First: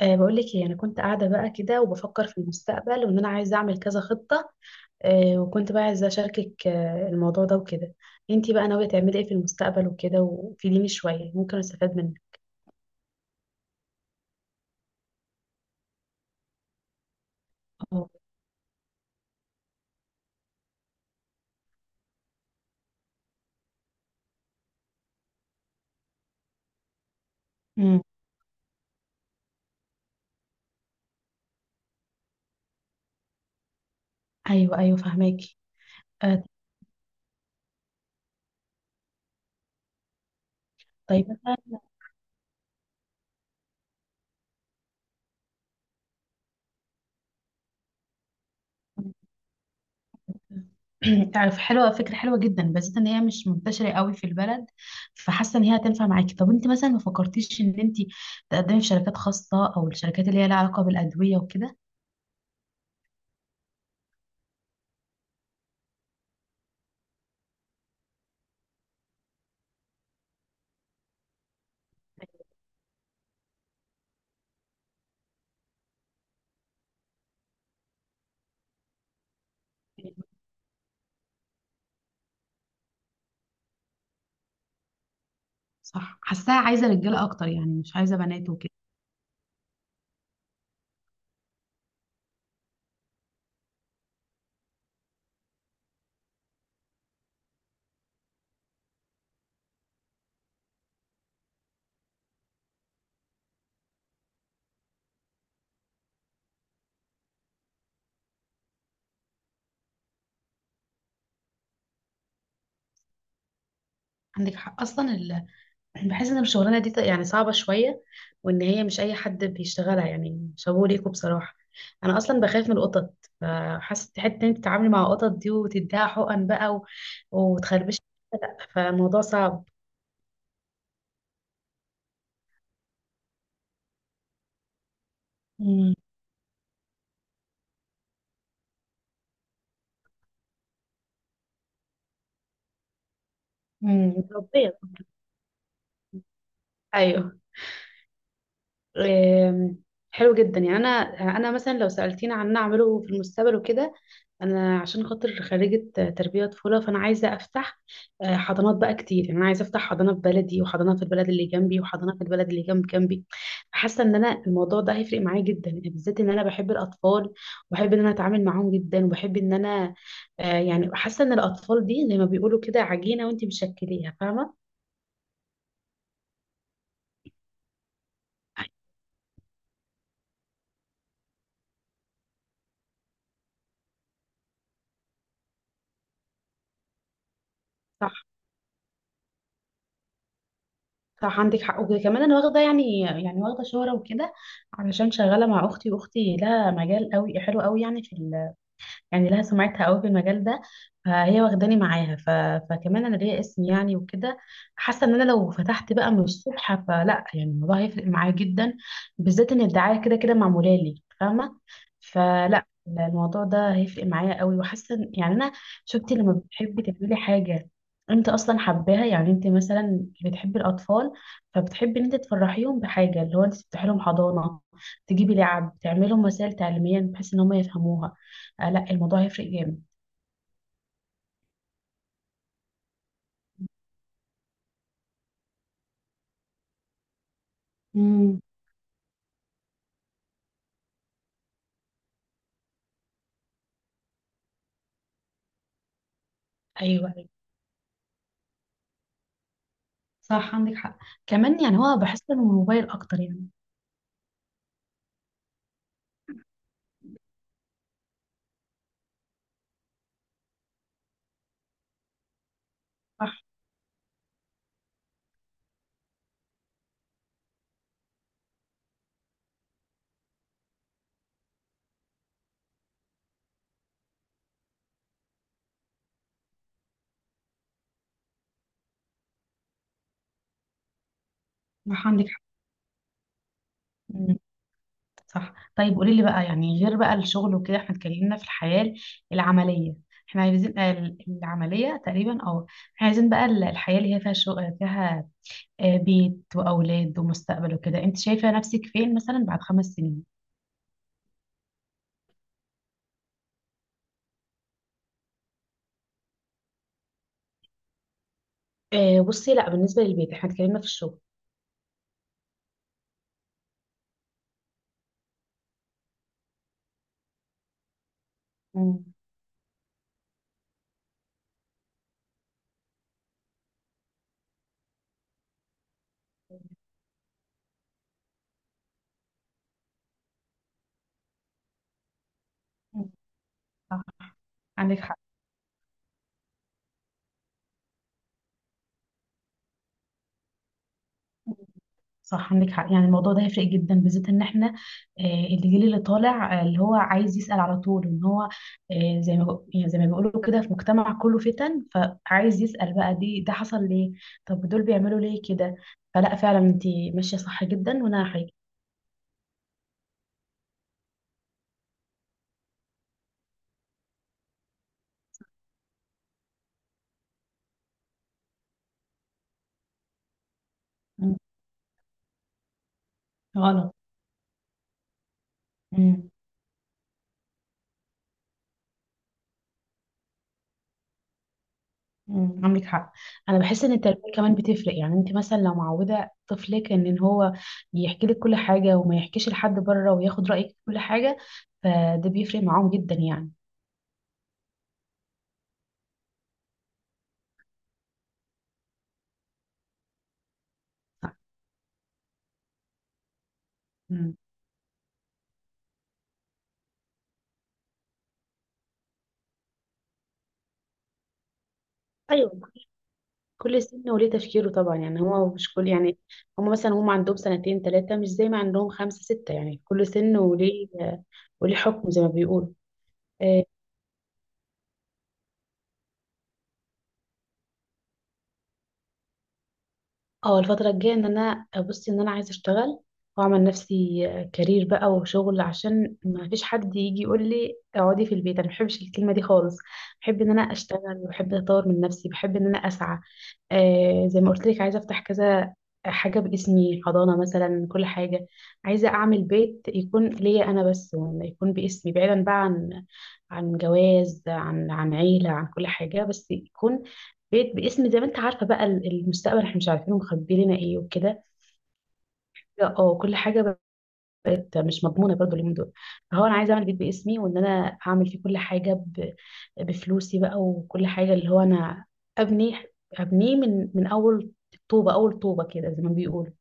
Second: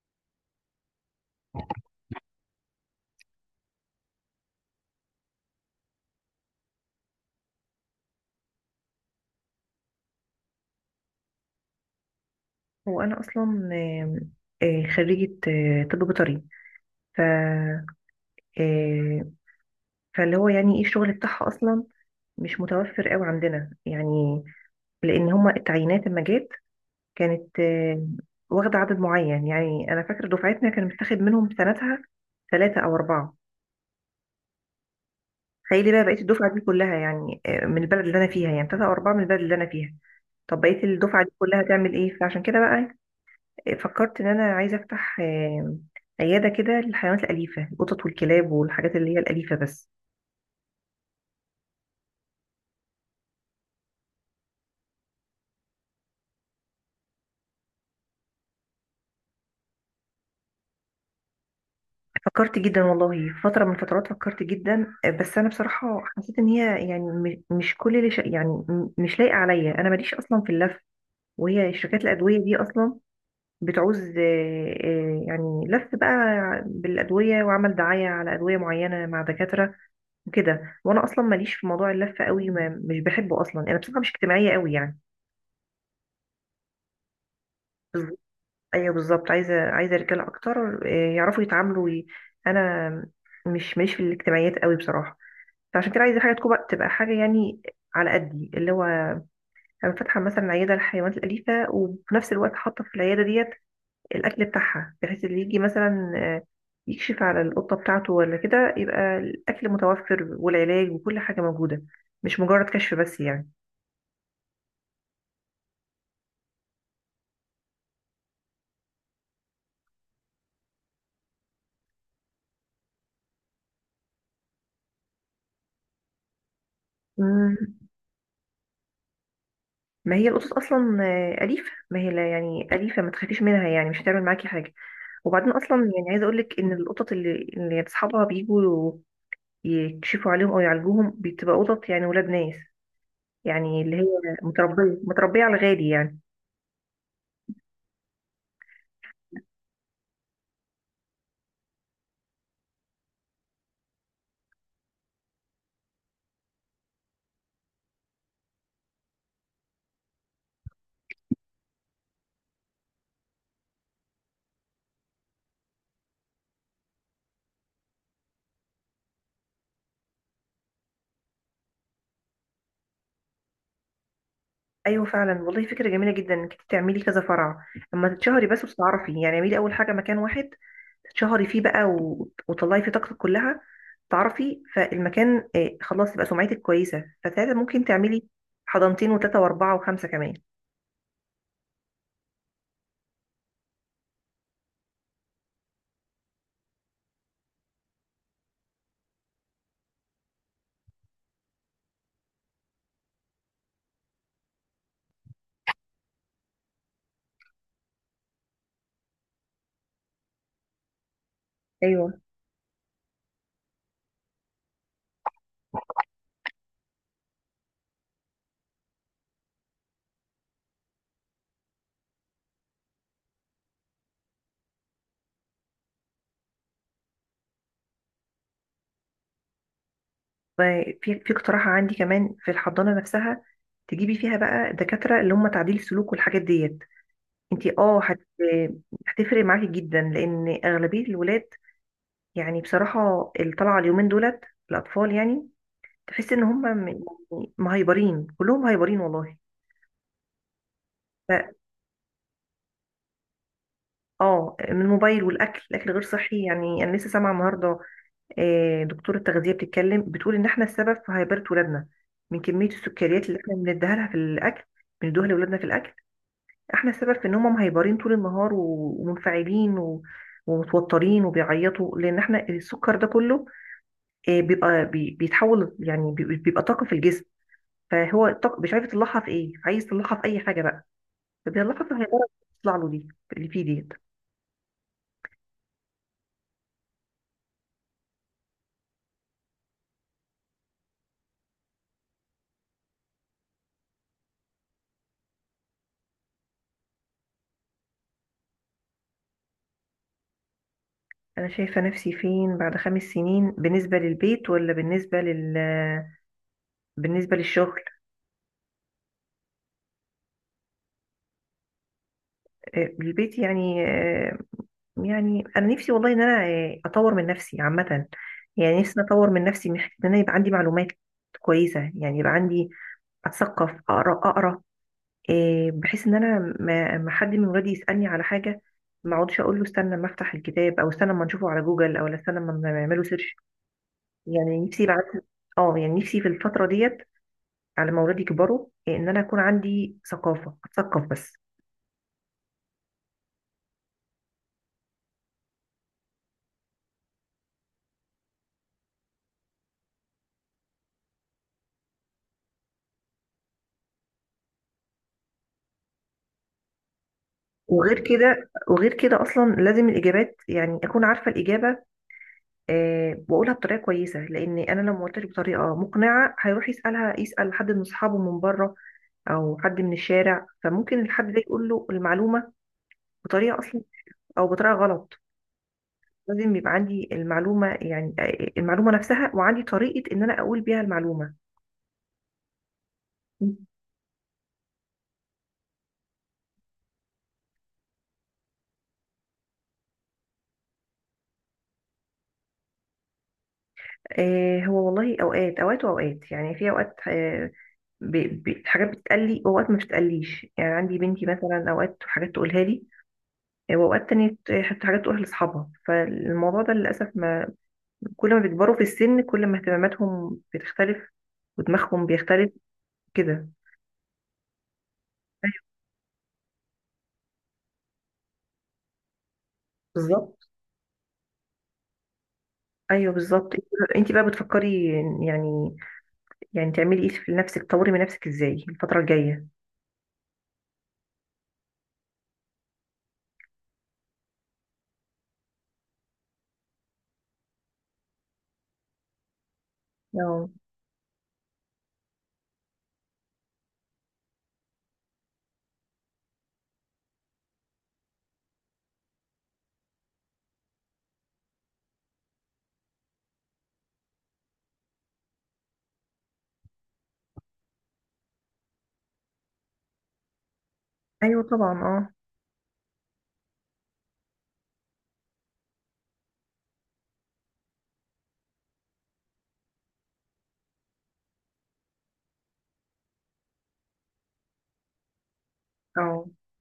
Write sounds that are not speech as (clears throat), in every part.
بقول لك ايه، انا كنت قاعده بقى كده وبفكر في المستقبل وان انا عايزه اعمل كذا خطه. وكنت بقى عايزه اشاركك الموضوع ده وكده. انتي بقى ناويه تعملي ايه في المستقبل وكده؟ وفيديني شويه ممكن استفاد منك. هو أنا أصلا خريجة طب بيطري. ف اه. آه، فاللي هو يعني ايه الشغل بتاعها أصلا مش متوفر قوي عندنا يعني، لأن هما التعيينات لما جت كانت امم. واخدة عدد معين. يعني أنا فاكرة دفعتنا كان متاخد منهم سنتها 3 أو 4. ايوه، ايوه، فهماكي. تخيلي بقى بقيت أه الدفعة دي كلها يعني من البلد اللي أنا فيها، يعني 3 أو 4 من البلد اللي أنا فيها. طب بقيت الدفعة طيب دي مثلا. كلها تعمل إيه؟ فعشان كده بقى فكرت إن أنا عايزة أفتح عيادة كده للحيوانات الأليفة، القطط والكلاب والحاجات اللي هي الأليفة بس. (clears throat) عارف، حلوه، فكره حلوه جدا، بس ان هي مش منتشره قوي في البلد، فحاسه ان هي هتنفع معاكي. طب انت مثلا ما فكرتيش ان انت تقدمي في شركات خاصه، او الشركات اللي هي لها علاقه بالادويه وكده؟ فكرت جدا والله، فترة من الفترات فكرت جدا، بس أنا بصراحة حسيت إن هي يعني م- مش كل اللي ش... يعني م- مش لايقة عليا. أنا ماليش أصلا في اللف، وهي شركات الأدوية دي أصلا بتعوز يعني لف بقى بالأدوية وعمل دعاية على أدوية معينة مع دكاترة وكده. وأنا أصلا ماليش في موضوع اللف قوي، ما مش بحبه أصلا. أنا بصراحة مش اجتماعية قوي يعني. صح، حاساها عايزه رجاله اكتر يعني، مش عايزه بنات وكده. ايوه بالظبط، عايزه رجاله اكتر، يعرفوا يتعاملوا انا مش في الاجتماعيات قوي بصراحه. فعشان كده عايزه حاجه تبقى حاجه يعني على قدي. اللي هو انا فاتحه مثلا عياده للحيوانات الاليفه، وفي نفس الوقت حاطه في العياده ديت الاكل بتاعها، بحيث اللي يجي مثلا يكشف على القطه بتاعته ولا كده يبقى الاكل متوفر والعلاج وكل حاجه موجوده، مش مجرد كشف بس يعني. عندك حق، اصلا. بحس ان الشغلانه دي يعني صعبه شويه، وان هي مش اي حد بيشتغلها يعني. شابوه ليكوا بصراحه. انا اصلا بخاف من القطط، فحاسه حته ان انت تتعاملي مع القطط دي وتديها حقن بقى مم. وتخربش. لا، فالموضوع صعب. ما هي القطط اصلا اليفه، ما هي لا يعني اليفه، ما تخافيش منها يعني مش هتعمل معاكي حاجه. وبعدين اصلا امم. يعني عايزه اقول لك ان القطط اللي يعني اصحابها بيجوا يكشفوا عليهم او يعالجوهم، بتبقى قطط يعني ولاد ناس، يعني اللي هي امم، مربيه. متربيه على الغالي يعني. ايوه. آم، حلو جدا يعني. انا مثلا لو سالتيني عن اعمله في المستقبل وكده، انا عشان خاطر خريجه تربيه طفوله، فانا عايزه افتح حضانات بقى كتير. يعني انا عايزه افتح حضانه في بلدي، وحضانه في البلد اللي جنبي، وحضانه في البلد اللي جنب جنبي. حاسه ان انا الموضوع ده هيفرق معايا جدا يعني، بالذات ان انا بحب الاطفال، وبحب ان انا اتعامل معاهم جدا، وبحب ان انا يعني حاسه ان الاطفال دي زي ما بيقولوا كده عجينه وانت مشكليها، فاهمه؟ ايوه فعلا والله فكره جميله جدا انك إنتي تعملي كذا فرع، اما تتشهري بس وتتعرفي يعني. اعملي اول حاجه مكان واحد تتشهري فيه بقى وتطلعي فيه طاقتك كلها، تعرفي فالمكان، خلاص يبقى سمعتك كويسه، فساعتها ممكن صح. تعملي حضانتين وثلاثه واربعه وخمسه كمان. صح، عندك حق. وكمان انا واخده يعني واخده شهره وكده، علشان شغاله مع اختي، واختي لها مجال قوي حلو قوي يعني، في، يعني لها سمعتها قوي في المجال ده، فهي واخداني معاها. فكمان انا ليا اسم يعني وكده، حاسه ان انا لو فتحت بقى من الصبح فلا، يعني الموضوع هيفرق معايا جدا، بالذات ان الدعايه كده كده معموله لي، فاهمه؟ ايوه فلا، الموضوع ده هيفرق معايا قوي، يعني انا شفتي لما بتحبي تعملي حاجه انت اصلا حباها، يعني انت مثلا بتحبي الاطفال، فبتحبي ان انت تفرحيهم بحاجه، اللي هو انت تفتحي لهم حضانه، تجيبي لعب، تعملي لهم وسائل تعليميه بحيث ان هم يفهموها. لا، الموضوع هيفرق جامد. في في اقتراح عندي كمان في الحضانة نفسها، تجيبي فيها بقى دكاترة اللي هم تعديل سلوك والحاجات ديت. انت اه هت... امم. هتفرق معاكي جدا لان اغلبية الولاد يعني بصراحة اللي طالعة اليومين دولت الاطفال يعني، تحس ان هم يعني ايوه، ايوه مهيبرين، كلهم هايبرين والله. صح عندك حق. ف- كمان يعني هو بحس انه الموبايل اكتر يعني. اه من الموبايل والاكل. الاكل غير صحي يعني. انا لسه سامعه النهارده دكتور التغذيه بتتكلم، بتقول ان احنا السبب في هيبره ولادنا من كميه السكريات صح. اللي احنا بنديها لها في الاكل، بندوها لاولادنا في الاكل. احنا السبب في ان هم مهيبرين طول النهار ومنفعلين ومتوترين وبيعيطوا، لان احنا السكر ده كله بيبقى بيتحول يعني بيبقى طاقه في الجسم. فهو الطاقه مش عارف يطلعها في ايه، عايز يطلعها في اي حاجه بقى فبيطلعها في صح، الهيبره عندك اللي حق. بتطلع له دي، اللي فيه ديت. مم. صح، طيب قولي لي بقى، يعني غير بقى الشغل وكده، احنا اتكلمنا في الحياة العملية. احنا عايزين العملية تقريبا، اه احنا عايزين بقى الحياة اللي هي فيها شغل، فيها بيت وأولاد ومستقبل وكده. انت شايفة نفسك فين مثلا بعد 5 سنين؟ انا شايفه نفسي فين بعد 5 سنين، بالنسبه للبيت ولا بالنسبه لل بالنسبه للشغل؟ مم. بصي، لا، بالنسبة للبيت احنا اتكلمنا في الشغل. البيت يعني، يعني انا نفسي والله ان انا اطور من نفسي عامه. يعني نفسي مم. اطور من نفسي من حته ان انا يبقى عندي معلومات كويسه، يعني يبقى عندي، اتثقف، اقرا بحيث ان انا ما حد من ولادي يسالني على حاجه، ما اقعدش اقول له استنى اما افتح الكتاب، او استنى اما نشوفه على جوجل، او استنى اما نعمله مم. سيرش. صح، يعني نفسي يبقى عندك حق. عندي، اه يعني نفسي في الفتره ديت على ما ولادي يكبروا ان انا يكون عندي ثقافه، اتثقف بس. صح، عندك حق. يعني الموضوع ده هيفرق جدا، بالذات ان احنا الجيل اللي طالع، اللي هو عايز يسأل على طول، ان هو زي ما يعني زي ما بيقولوا كده، في مجتمع كله فتن، فعايز يسأل بقى، ده حصل ليه، طب دول بيعملوا ليه كده. فلا فعلا انت ماشية صح وغير جدا. وانا حاجة. كده، وغير كده اصلا لازم الاجابات يعني اكون عارفه الاجابه. أه، واقولها بطريقه كويسه، لان انا لو ما قلتش بطريقه مقنعه هيروح يسالها، يسال حد من اصحابه من بره، او حد من الشارع، فممكن الحد مم. ده يقول له المعلومه بطريقه اصلا، غلط. او بطريقه غلط. لازم يبقى عندي المعلومه، يعني المعلومه نفسها، وعندي طريقه ان انا اقول بيها المعلومه. مم، عندك حق. انا بحس ان التربيه كمان بتفرق، يعني انت مثلا لو معوده طفلك إن هو يحكي لك كل حاجه وما يحكيش لحد بره، وياخد رايك في كل حاجه، فده بيفرق معاهم جدا يعني. آه، هو والله اوقات اوقات واوقات يعني، في اوقات ب... حاجات بتتقلي، واوقات ما بتتقليش. يعني عندي بنتي مثلا اوقات حاجات تقولها لي، واوقات تانية مم. حتى حاجات تقولها لاصحابها. فالموضوع ده للاسف ما، كل ما بيكبروا في السن كل ما اهتماماتهم بتختلف ودماغهم بيختلف ايوه، كده. كل سن وليه تفكيره طبعا، يعني هو مش كل يعني، هم مثلا هم عندهم سنتين ثلاثه، مش زي ما عندهم خمسه سته. يعني كل سن بالظبط، وليه حكم زي ما بيقولوا. ايوه بالظبط. انت بقى بتفكري يعني، يعني تعملي ايه في نفسك؟ تطوري من نفسك ازاي الفتره الجايه؟ اه، الفترة الجاية ان انا ابص ان انا عايزة اشتغل واعمل نفسي كارير بقى وشغل، عشان ما فيش حد يجي يقول لي اقعدي في البيت. انا ما بحبش الكلمة دي خالص. بحب اه، ان انا اشتغل، وبحب اطور من نفسي، بحب ان انا اسعى. زي ما قلت لك، عايزة افتح كذا حاجة باسمي، حضانة مثلا، كل حاجة. عايزة اعمل بيت يكون ليا انا بس، ولا يكون باسمي، بعيدا بقى عن جواز، عن عيلة، عن كل حاجة، بس يكون بيت باسم، زي ما انت عارفه بقى المستقبل احنا مش عارفين مخبي لنا ايه ايوه وكده. طبعا، اه، لا اه، كل حاجه بقت مش مضمونه برضو اليومين دول. فهو انا عايزه اعمل بيت باسمي، وان انا اعمل فيه كل حاجه بفلوسي بقى، وكل حاجه اللي هو انا ابني، ابنيه من اول طوبه، اول طوبه كده زي ما اه. بيقولوا.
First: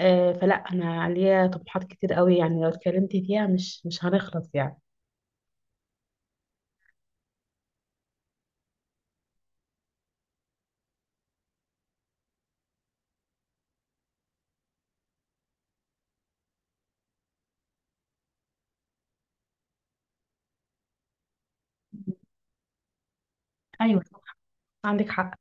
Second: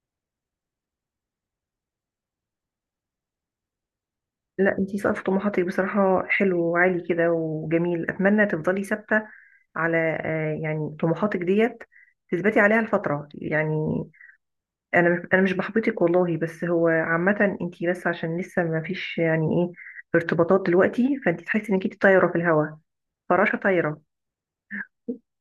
فلا، انا ليا طموحات كتير قوي، يعني لو اتكلمت فيها مش هنخلص لا يعني. انت سقف طموحاتك بصراحه حلو وعالي كده وجميل. اتمنى تفضلي ثابته على يعني طموحاتك ديت، تثبتي عليها الفتره يعني. انا مش بحبطك والله، بس هو عامه انت بس عشان لسه ما فيش يعني ايه ارتباطات دلوقتي، فانت تحسي انك انت طايره في الهواء، فراشه طايره. ايوه، صح. عندك حق.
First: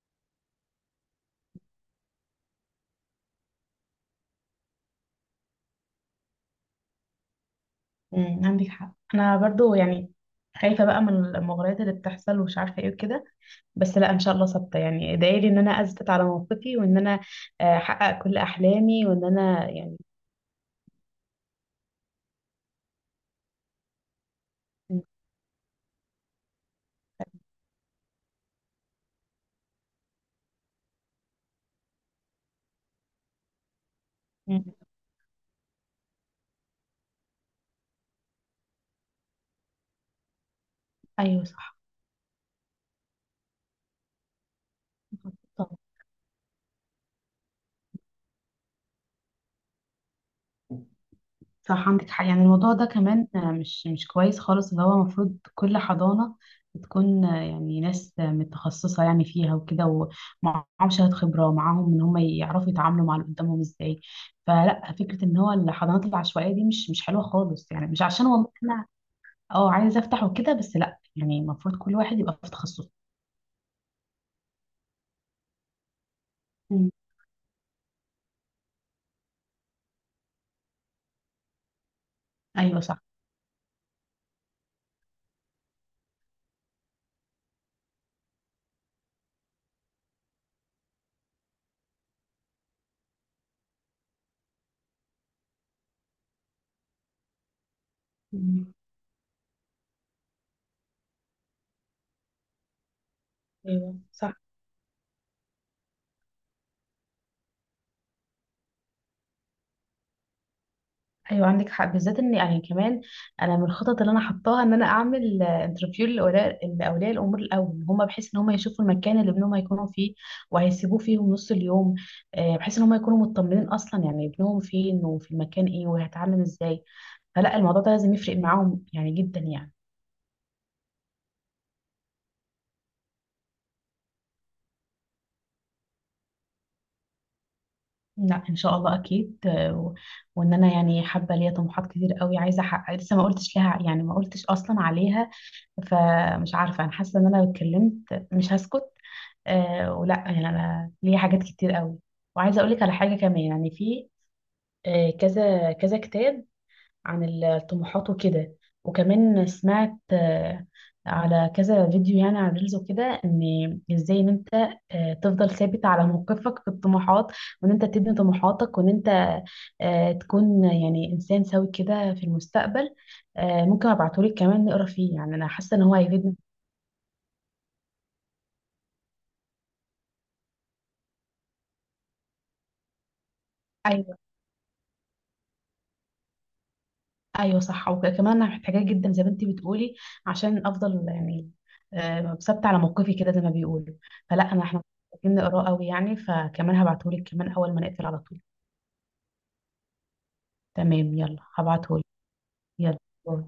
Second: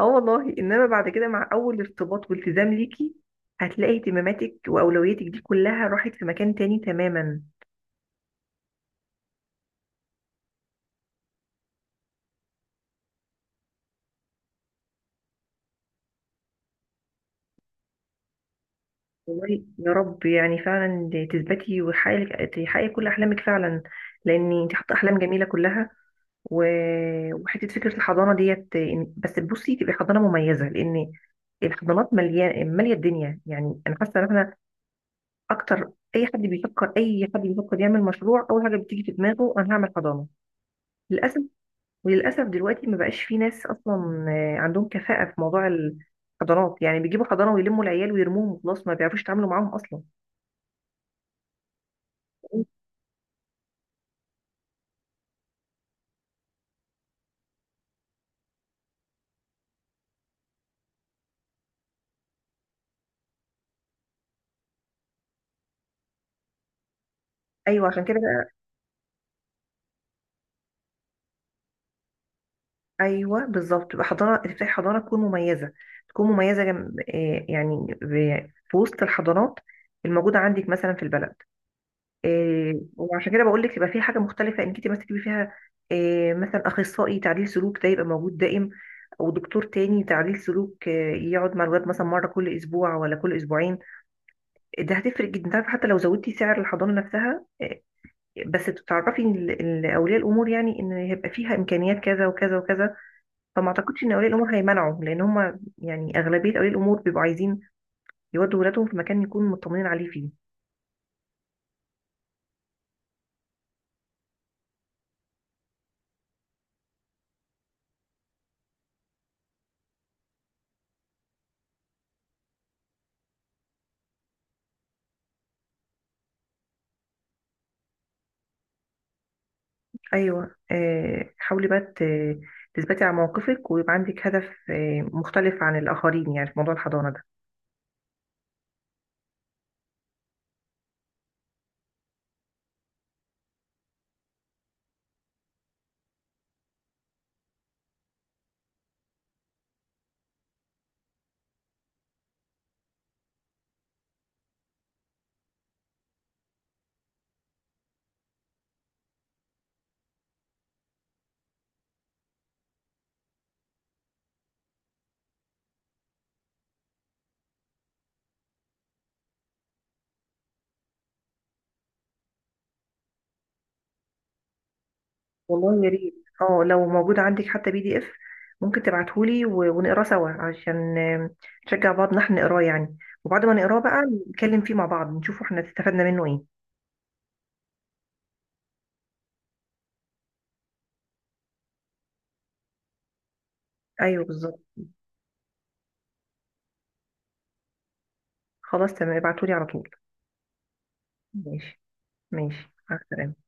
اه والله، انما بعد كده مع اول ارتباط والتزام ليكي هتلاقي اهتماماتك واولوياتك دي كلها راحت في مكان تاني تماما. امم، عندك حق. انا برضو يعني خايفه بقى من المغريات اللي بتحصل ومش عارفه ايه وكده، بس لا ان شاء الله ثابته يعني. ادعي لي ان انا اثبت على موقفي، وان انا احقق كل احلامي، وان والله انا يا يعني. رب يعني فعلا تثبتي، وحقيقي تحققي كل احلامك فعلا، لان انت حاطه م- احلام جميله كلها. وحته فكره الحضانه ديت، بس بصي تبقى حضانه مميزه، لان الحضانات مليانه ماليه الدنيا يعني. انا حاسه ان احنا م- اكتر، اي حد بيفكر، اي حد بيفكر يعمل مشروع اول حاجه بتيجي في دماغه انا هعمل حضانه، للاسف. ايوه صح. وللاسف دلوقتي ما بقاش في ناس اصلا عندهم كفاءه في موضوع طب الحضانات، يعني بيجيبوا حضانه ويلموا العيال ويرموهم وخلاص، ما بيعرفوش يتعاملوا معاهم اصلا. صح عندك حق. يعني الموضوع ده كمان مش كويس خالص، اللي هو المفروض كل حضانه بتكون يعني ناس متخصصه يعني فيها وكده، ومعاهم شهاده خبره، ومعاهم ان هم يعرفوا يتعاملوا مع اللي قدامهم ازاي. فلا، فكره ان هو الحضانات العشوائيه دي مش حلوه خالص يعني، ايوه مش عشان كده. عشان والله انا اه عايزه افتح وكده، بس لا يعني المفروض كل واحد يبقى في تخصصه. ايوه بالظبط، تبقى حضاره، تفتحي حضاره تكون مميزه، تكون مميزه مم. جم... آه، يعني في وسط الحضارات الموجوده عندك مثلا في البلد. ايوه صح. وعشان كده بقول لك يبقى في حاجه مختلفه، انك انت مثلا تجيبي فيها مثلا اخصائي تعديل سلوك ده يبقى موجود دائم، او دكتور تاني تعديل سلوك يقعد مع الولاد مثلا مره كل اسبوع ولا كل اسبوعين. ده هتفرق جدا، تعرف حتى لو زودتي سعر الحضانه نفسها بس مم. تعرفي إن اولياء الامور، يعني ان هيبقى فيها امكانيات كذا وكذا وكذا، فما ايوه اعتقدش ان اولياء صح. الامور هيمنعوا، لان هم يعني اغلبيه اولياء الامور بيبقوا عايزين يودوا ولادهم في مكان يكون مطمنين عليه فيه. ايوه عندك حق، بالذات ان يعني كمان انا من الخطط اللي انا حطاها ان انا اعمل انترفيو لاولياء الامور الاول، ان هم بحيث ان هم يشوفوا المكان اللي ابنهم هيكونوا فيه وهيسيبوه فيهم نص اليوم، بحيث ان هم يكونوا مطمنين اصلا، يعني ابنهم فين وفي المكان ايه وهيتعامل ازاي. فلا، الموضوع ده لازم يفرق معاهم يعني جدا يعني. ايوه، آه حاولي بقى تثبتي على موقفك، ويبقى عندك هدف آه مختلف عن الاخرين يعني في موضوع الحضانه ده. لا، ان شاء الله اكيد وان انا يعني حابه، ليا طموحات كتير قوي عايزه احقق، لسه ما قلتش لها يعني، ما قلتش اصلا عليها، فمش عارفة. أنا حاسة إن أنا لو اتكلمت مش هسكت. ولا يعني أنا ليا حاجات كتير قوي، وعايزة أقولك على حاجة كمان. يعني في كذا كذا كتاب عن الطموحات وكده، وكمان سمعت على كذا فيديو يعني على ريلز وكده، إن إزاي إن أنت تفضل ثابت على موقفك في الطموحات، وإن أنت تبني طموحاتك، وإن أنت تكون يعني إنسان سوي كده في المستقبل. ممكن أبعتهولك كمان نقرا فيه، يعني أنا حاسة إن والله يا هو ريت، هيفيدنا. اه لو موجود عندك حتى PDF ممكن تبعتهولي ونقراه سوا، عشان نشجع بعض ان احنا نقراه يعني. وبعد ما نقراه بقى نتكلم فيه مع بعض، نشوف احنا استفدنا منه ايه. ايوه صح، وكمان انا محتاجاه جدا زي ما انت بتقولي، عشان افضل يعني ثابته على موقفي كده زي ما بيقولوا. ايوه فلا بالظبط. انا، احنا محتاجين نقراه قوي يعني، فكمان هبعتهولك كمان اول ما نقفل على طول. خلاص تمام، ابعتهولي على طول. تمام يلا، ماشي، هبعتهولك. ماشي مع يلا. باي. السلامه.